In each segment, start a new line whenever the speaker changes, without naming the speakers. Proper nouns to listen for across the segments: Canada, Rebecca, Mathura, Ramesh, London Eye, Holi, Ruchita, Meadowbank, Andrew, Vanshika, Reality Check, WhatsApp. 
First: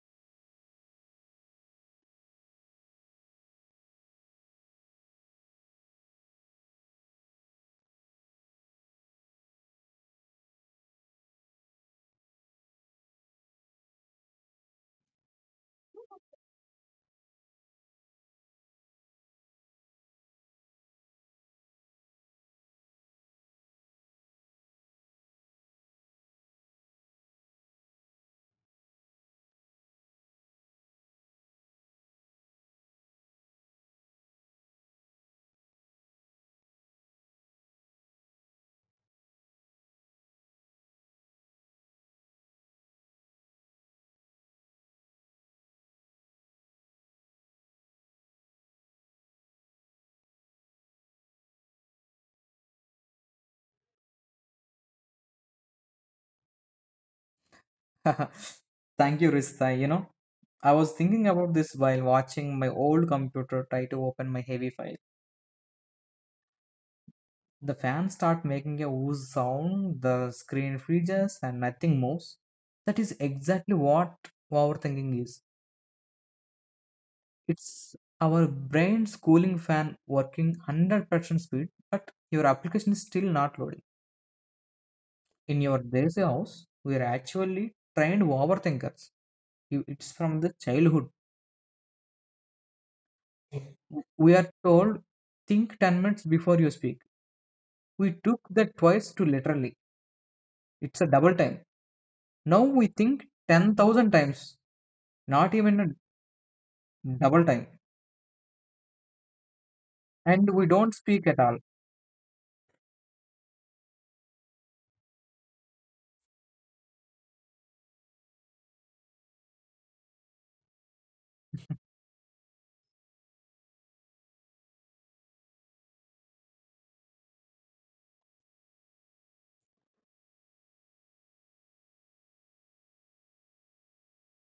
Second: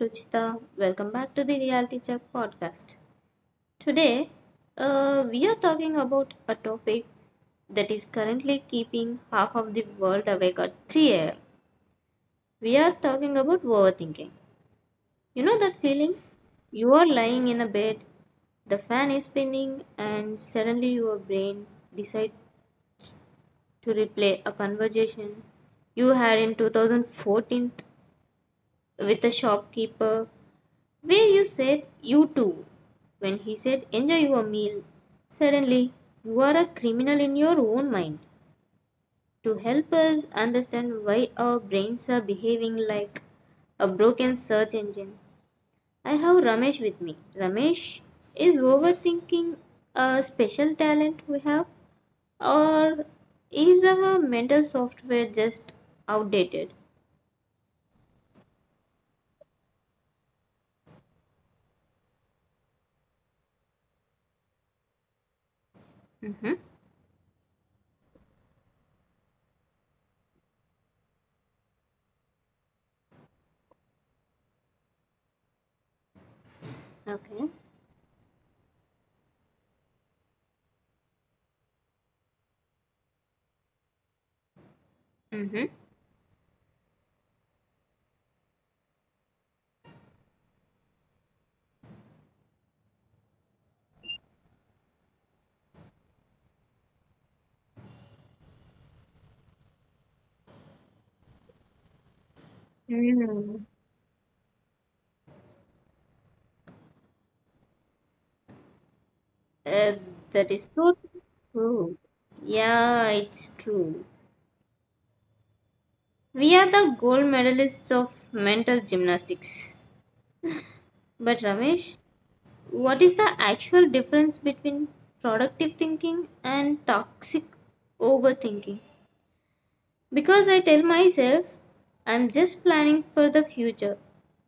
Ruchita. Welcome back to the Reality Check podcast. Today, we are talking about a topic that is currently keeping half of the world awake at 3 am. We are talking about overthinking. You know that feeling? You are lying in a bed, the fan is spinning, and suddenly your brain decides to replay a conversation you had in 2014 with the shopkeeper where you said you too when he said enjoy your meal. Suddenly, you are a criminal in your own mind. To help us understand why our brains are behaving like a broken search engine, I have Ramesh with me. Ramesh, is overthinking a special talent we have, or is our mental software just outdated?
Thank you, Rista. You know, I was thinking about this while watching my old computer try to open my heavy file.
Mm-hmm.
The fans start making a ooze sound, the screen freezes, and nothing moves. That is exactly what overthinking is.
Okay.
It's our brain's cooling fan working 100% speed, but your application is still not loading. In your days house, we are actually trained overthinkers. You- It's from the childhood. We are told, think 10 minutes before you speak. We took that twice to literally. It's a double time. Now we think
Mm-hmm.
10,000 times, not even a double time.
Uh, that
And we
is
don't
so
speak at all.
true. Yeah, it's true. We are the gold medalists of mental gymnastics. But Ramesh, what is the actual difference between productive thinking and toxic overthinking? Because I tell myself I'm just planning for the future,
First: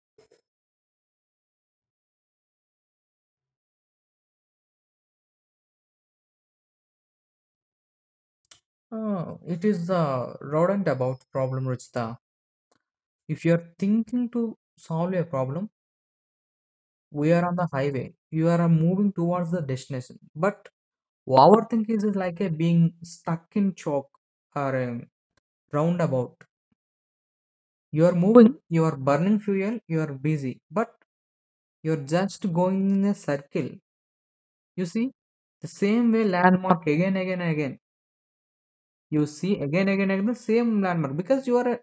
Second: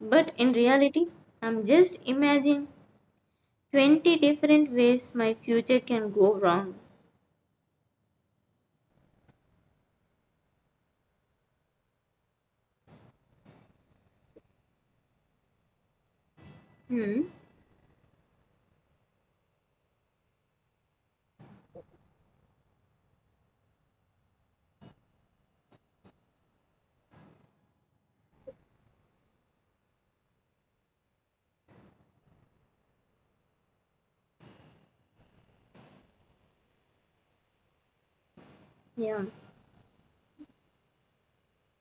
but in reality, I'm just imagining 20 different ways my future can go wrong.
Oh, it is the rodent about problem, Ruchita. If you are thinking to solve a problem,
Hmm.
we are on the highway. You are moving towards the destination. But overthinking is like a being stuck in chalk or a roundabout. You are moving, you are burning fuel, you are busy, but you're just going in a circle. You see, the same way landmark again, again, again.
Yeah.
You see again, again, again the same landmark because you are a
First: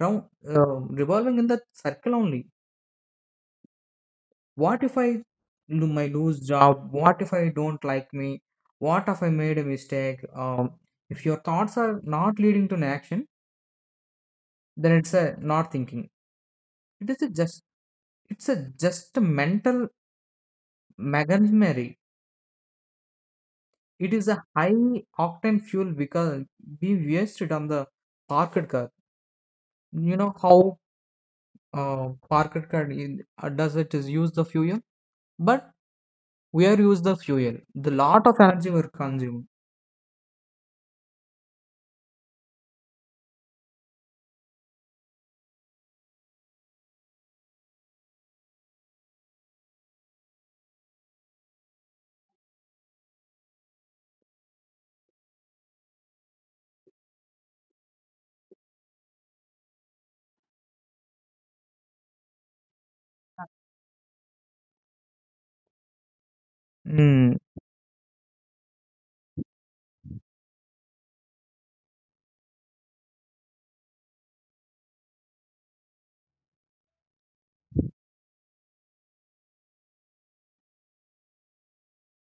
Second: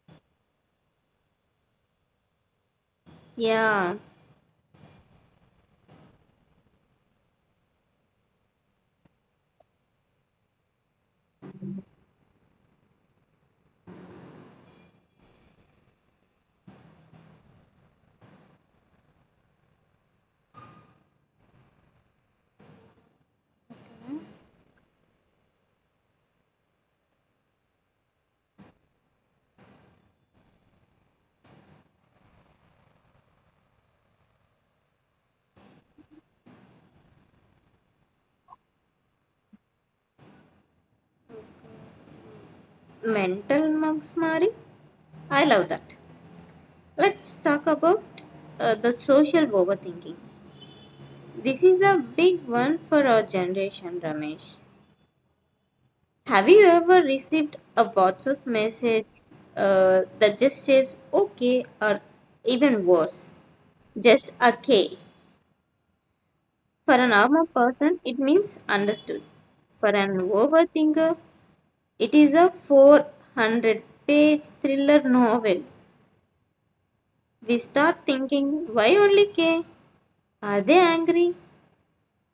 round revolving in the circle only.
Yeah.
What if I do my lose job? What if I don't like me? What if I made a mistake? If your thoughts are not leading to an action, then it's a not thinking. It is a just it's a just a mental machinery. It is a high octane fuel because we wasted on the parked car. You know how parked car in, does it is use the fuel, but we are use the fuel. The lot of energy were consumed.
Mental mugsmari, I love that. Let's talk about the social overthinking. This is a big one for our generation, Ramesh. Have you ever received a WhatsApp message, that just says okay, or even worse, just a K? For a
Mm.
normal person, it means understood. For an overthinker, it is a 400-page thriller novel. We start thinking, why only K? Are they angry?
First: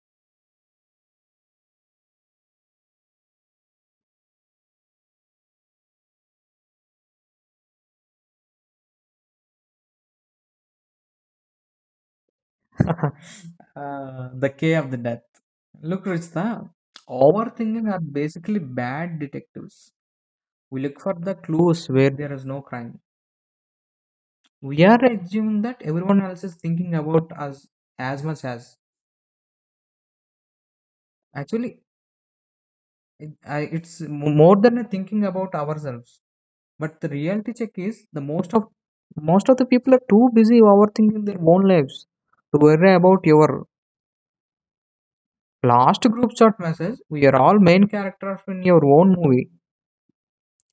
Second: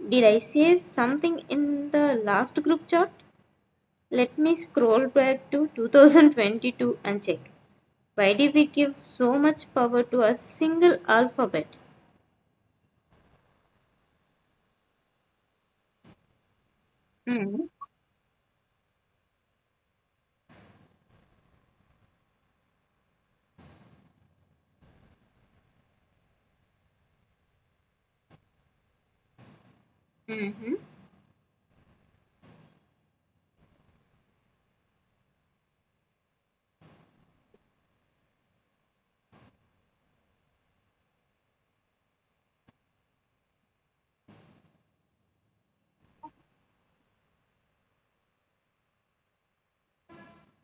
Did I say something in the last group chat? Let me scroll back to 2022 and check. Why did we give so much power to a single alphabet?
the K of the death. Look, Rishta,
Mm.
overthinking are basically bad detectives. We look for the clues where there is no crime. We are assuming that everyone else is thinking about us as much as.
Hmm.
Actually, It, I, it's mo- more than a thinking about ourselves. But the reality check is the most of the people are too busy overthinking their own lives to worry about your last group chat message. We are all main characters in your own movie,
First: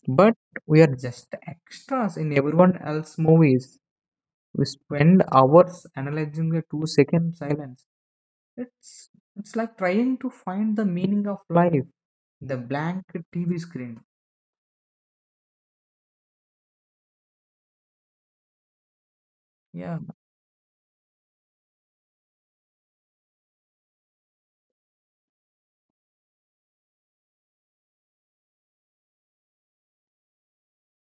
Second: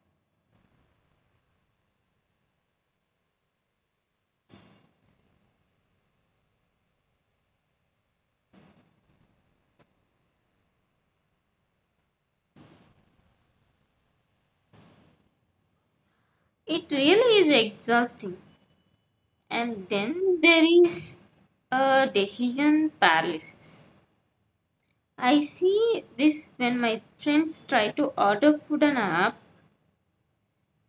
but we are just extras in everyone else's movies. We spend hours analyzing a two-second silence. It's it's like trying to find the meaning of life. The blank TV screen.
It really is exhausting.
Yeah.
And then there is a decision paralysis. I see this when my friends try to order food on an app.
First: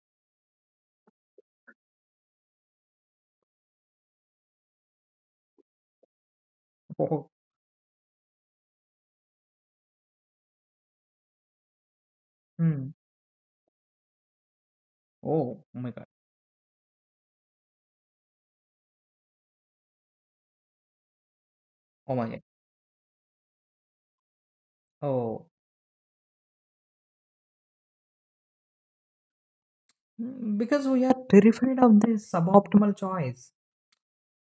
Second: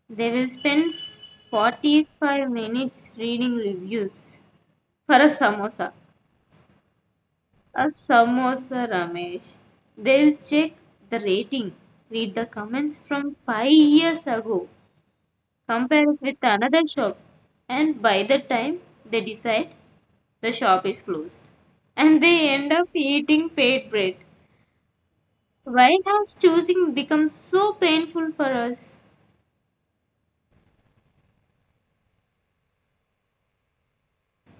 They will spend 45 minutes reading reviews for a samosa.
Oh.
A samosa, Ramesh. They'll check the rating, read the
Hmm.
comments from 5 years ago,
Oh, oh my God.
compare it with another shop, and by the time they decide, the shop is closed. And
Oh my
they
God.
end up eating paid bread.
Oh,
Why has choosing become so painful for us?
mm, because we are terrified of this suboptimal choice.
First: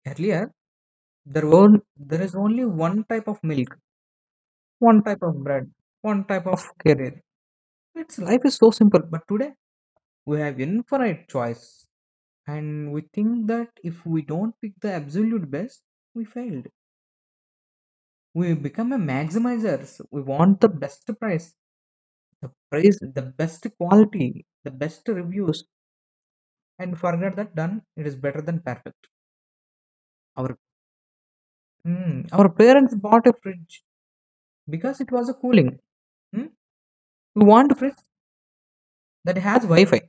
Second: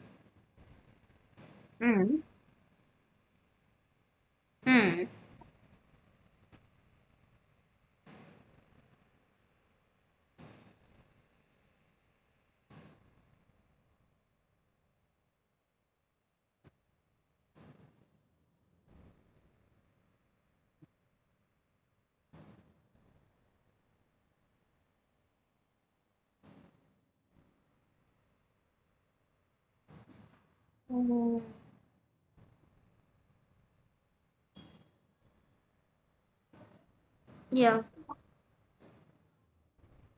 Earlier, there were there
Mm.
is only one type of milk, one
Mm.
type of bread, one type of career. It's life is so simple, but today we have infinite choice, and we think that if we don't pick the absolute best, we failed. We become a maximizers. We want the best price, the best quality, the best reviews and forget that done it is better than perfect our.
Mm.
Hmm, our parents bought a fridge because it was a cooling. Hmm, we
Yeah.
want a fridge that has wi-fi,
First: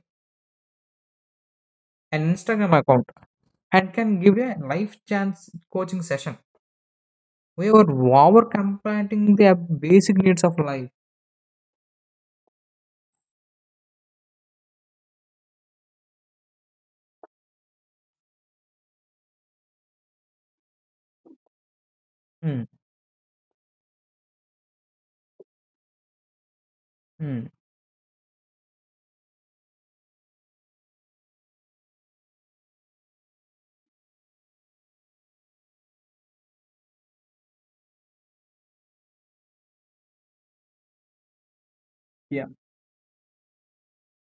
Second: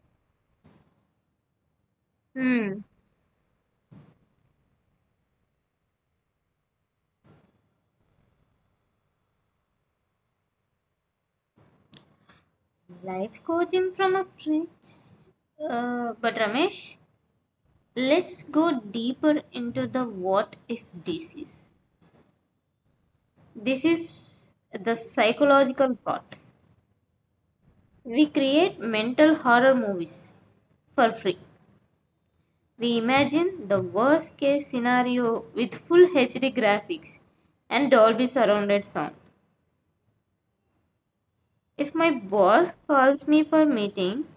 an instagram
Hmm.
account, and can give a life chance coaching session. We were over completing the basic needs of life.
Life coaching from a fridge. But Ramesh, let's go deeper into the what if disease.
Hmm,
This is the psychological part.
hmm,
We create mental horror movies for free. We imagine the worst case scenario with full HD graphics and Dolby surrounded sound. If my
yeah.
boss calls me for meeting,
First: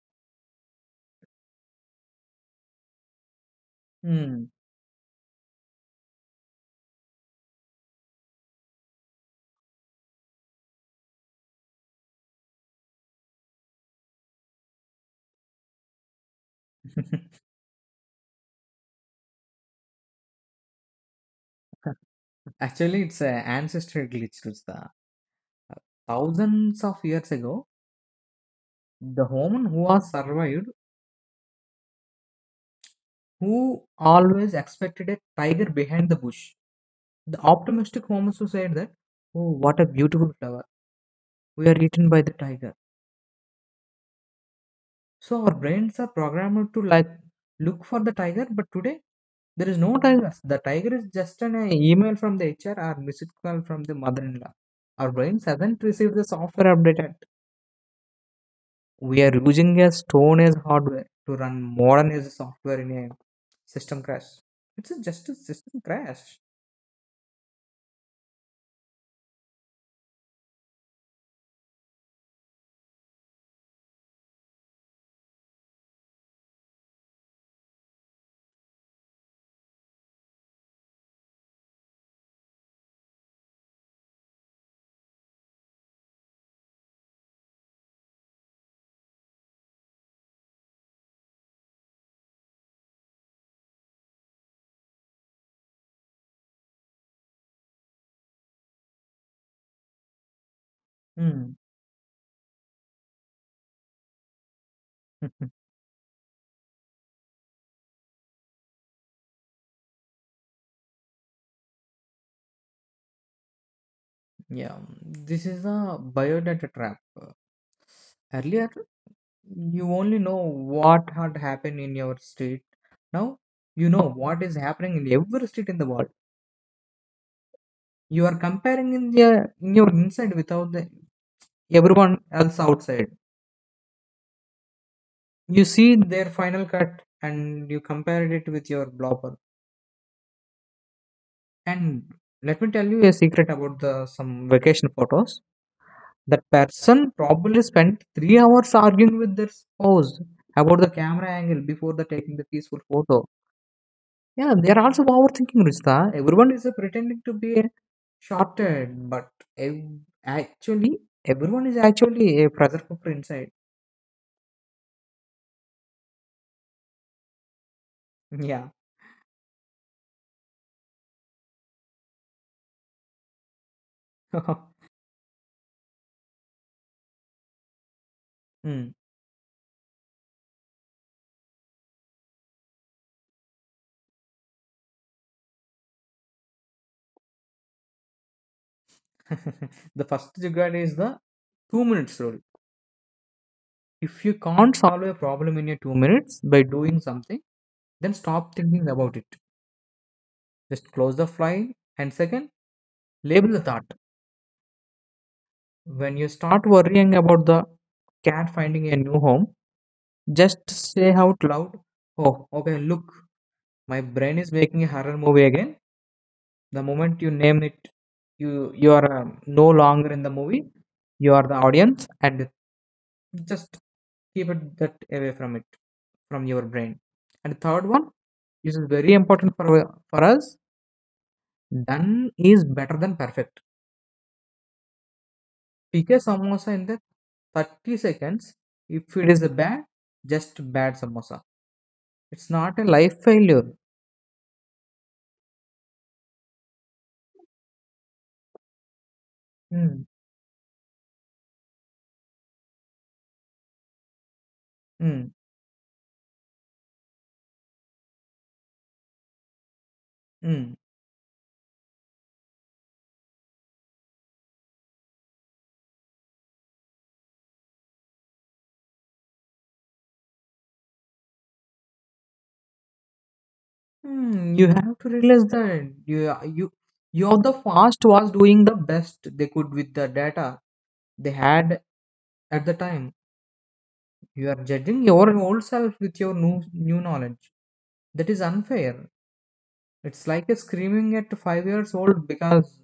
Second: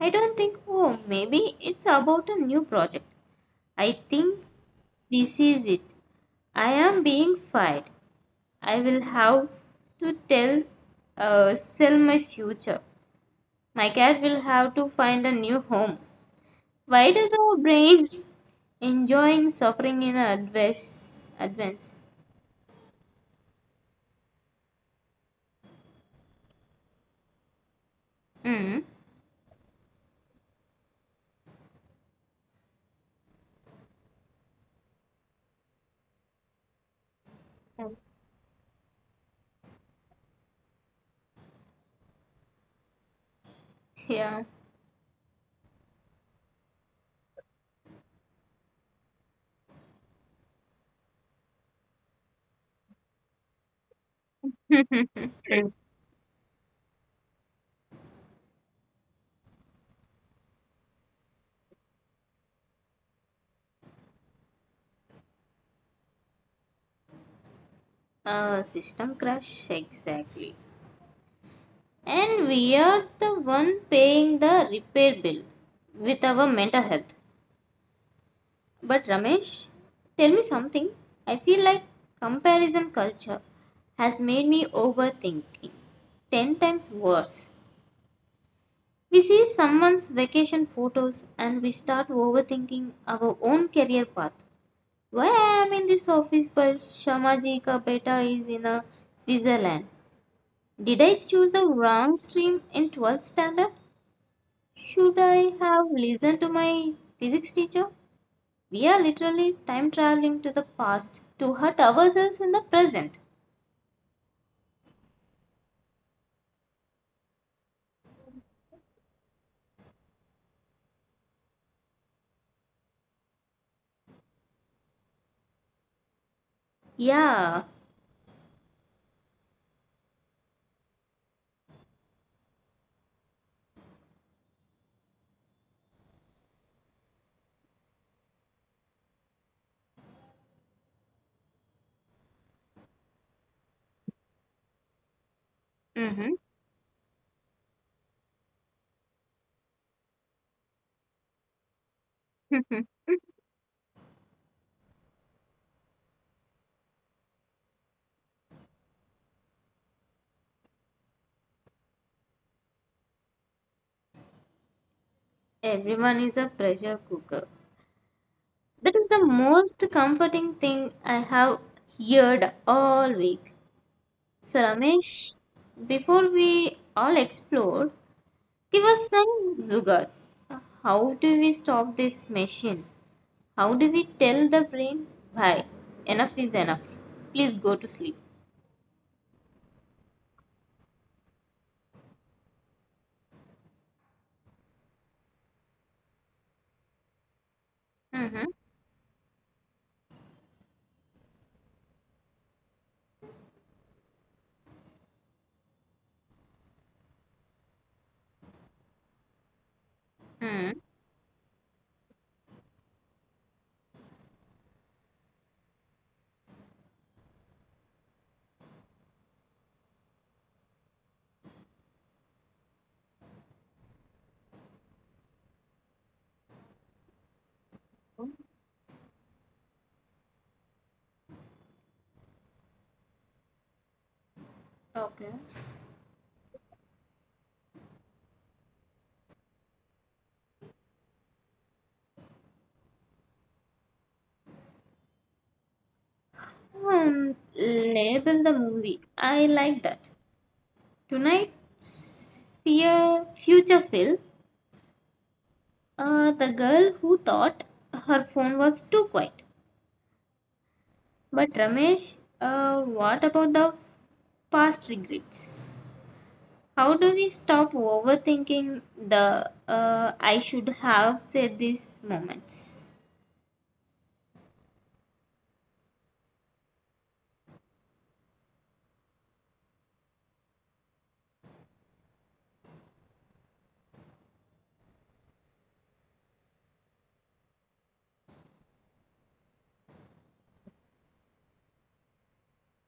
I don't think, oh, maybe it's about a new project. I think
Hmm.
this is it. I am being fired. I will have to tell, sell my future. My cat will have to find a new home. Why does our brain enjoying suffering in advance? Advance.
actually it's an ancestral glitch. It's The Thousands of years ago
Hmm.
the human who has survived who always expected a tiger behind the bush. The optimistic Homer said that, oh, what a beautiful flower. We are eaten by the tiger.
Yeah.
So our brains are programmed to like look for the tiger, but today there is no tiger. The tiger is just an email from the HR or missed call from the mother-in-law. Our brains haven't received the software update yet. We are using a stone as hardware to run modern as software in a system crash. Just a system crash.
System crash. Exactly. And we are the one paying the repair bill with our mental health. But Ramesh, tell me something. I feel like comparison culture has made me overthinking 10 times worse. We see someone's vacation photos and we start overthinking our own career path. Why I am in this office while Shamaji ka beta is in a Switzerland? Did I choose
Hmm.
the wrong stream in 12th standard? Should I have listened to my physics teacher? We are literally time traveling to the past to hurt ourselves in the present.
Yeah, this is a biodata trap. Earlier, you only know what had happened in your state. Now, you know what is happening in every state in the world.
Yeah.
You are comparing in, the, in your inside without the, everyone else outside. You see their final cut and you compare it with your blobber. And let me tell you a secret about the some vacation photos.
Mm-hmm.
That person probably spent 3 hours arguing with their spouse about the camera angle before the taking the peaceful photo. Yeah, they are also overthinking, Rishta. Everyone is pretending to be shorted, but ev- actually, everyone is actually a pressure cooker inside.
Everyone is a pressure cooker.
Yeah.
That is the most comforting thing I have heard all week. So, Ramesh, before we all explore, give
Hmm.
us some zugar. How do we stop this machine? How do we tell the brain, bye, enough is enough? Please go to sleep.
the first jugaad is the 2 minutes rule. If you can't solve a problem in your 2 minutes by doing something, then
Mm-hmm.
stop thinking about it. Just close the file and second, label the thought. When you start worrying about the cat finding a new home, just say out loud, oh, okay, look, my brain is making a horror movie again. The moment you name it, you are no longer in the movie. You are the audience, and just keep it that away from it, from your brain. And third one, this is very important for us. Done is better than perfect pick a samosa in the 30 seconds. If it is bad, just bad samosa. It's not a life failure.
Hmm, label the movie. I like
Mm,
that. Tonight's fear, future film,
mm,
the girl who thought her phone was too quiet.
mm,
But Ramesh, what about the past regrets? How do we stop overthinking the I should have said these moments?
mm. You have to realize that you you are the fast was doing the best they could with the data they had at the time. You are judging your old self with your new knowledge. That is unfair. It's like a screaming at 5 years old because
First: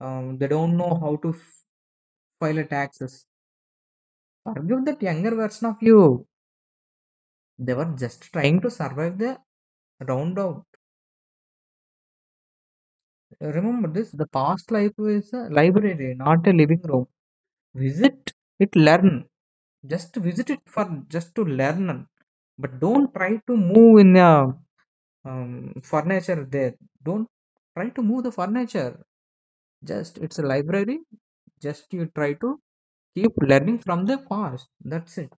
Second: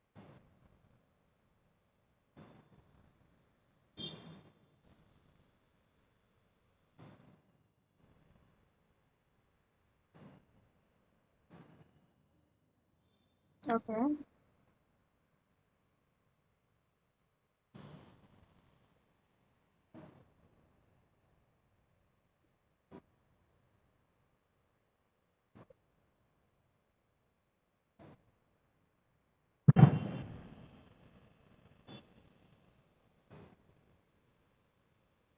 they don't know how to file a taxes. Forgive that younger version of you. They were just trying to survive the round out. Remember
Okay.
this the past life is a library, not a living room. Visit it, learn. Just visit it for just to learn. But don't try to move in the furniture there. Don't try to move the furniture. Just it's a library. Just you try to keep learning from the past. That's it.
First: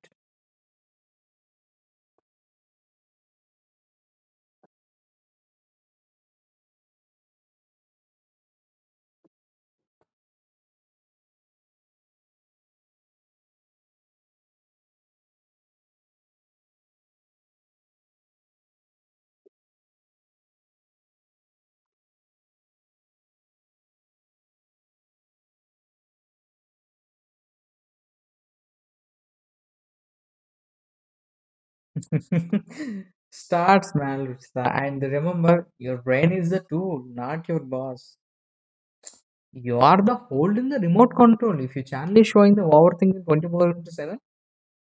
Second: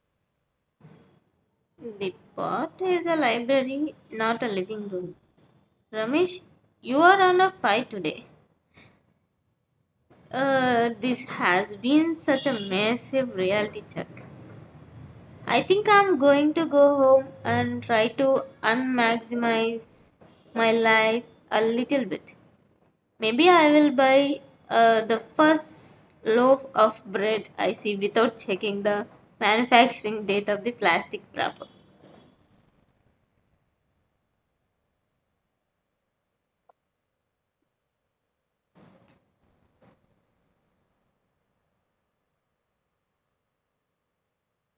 The pot is a library, not a living room. Ramesh, you are on a fight today. This has been such a massive reality check. I think I'm going to go home and try to unmaximize my life a little bit. Maybe I will buy the first loaf of bread I see without checking the manufacturing date of the plastic wrapper.
Start small, Ruchita, and remember your brain is the tool, not your boss. You are the hold in the remote control. If your channel is showing the overthinking 24 into 7,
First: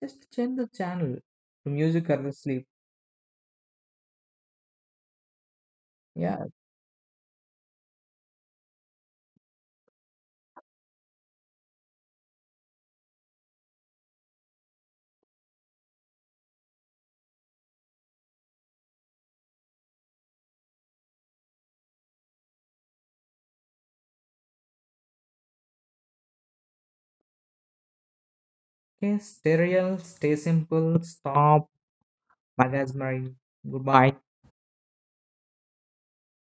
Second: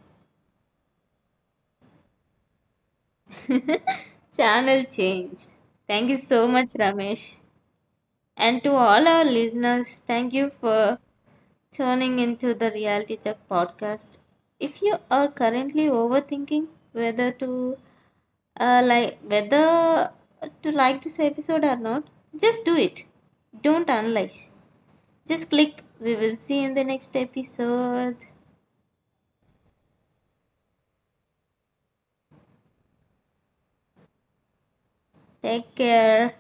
just change the channel to music or the sleep.
Channel changed. Thank you
Yeah,
so much, Ramesh. And to all our listeners, thank you for tuning into the Reality Check podcast. If you are currently overthinking whether to whether to like this episode or not, just do it. Don't analyze. Just click. We will see you in the next episode.
okay, stay real, stay simple, stop, magazine, goodbye.
Take care.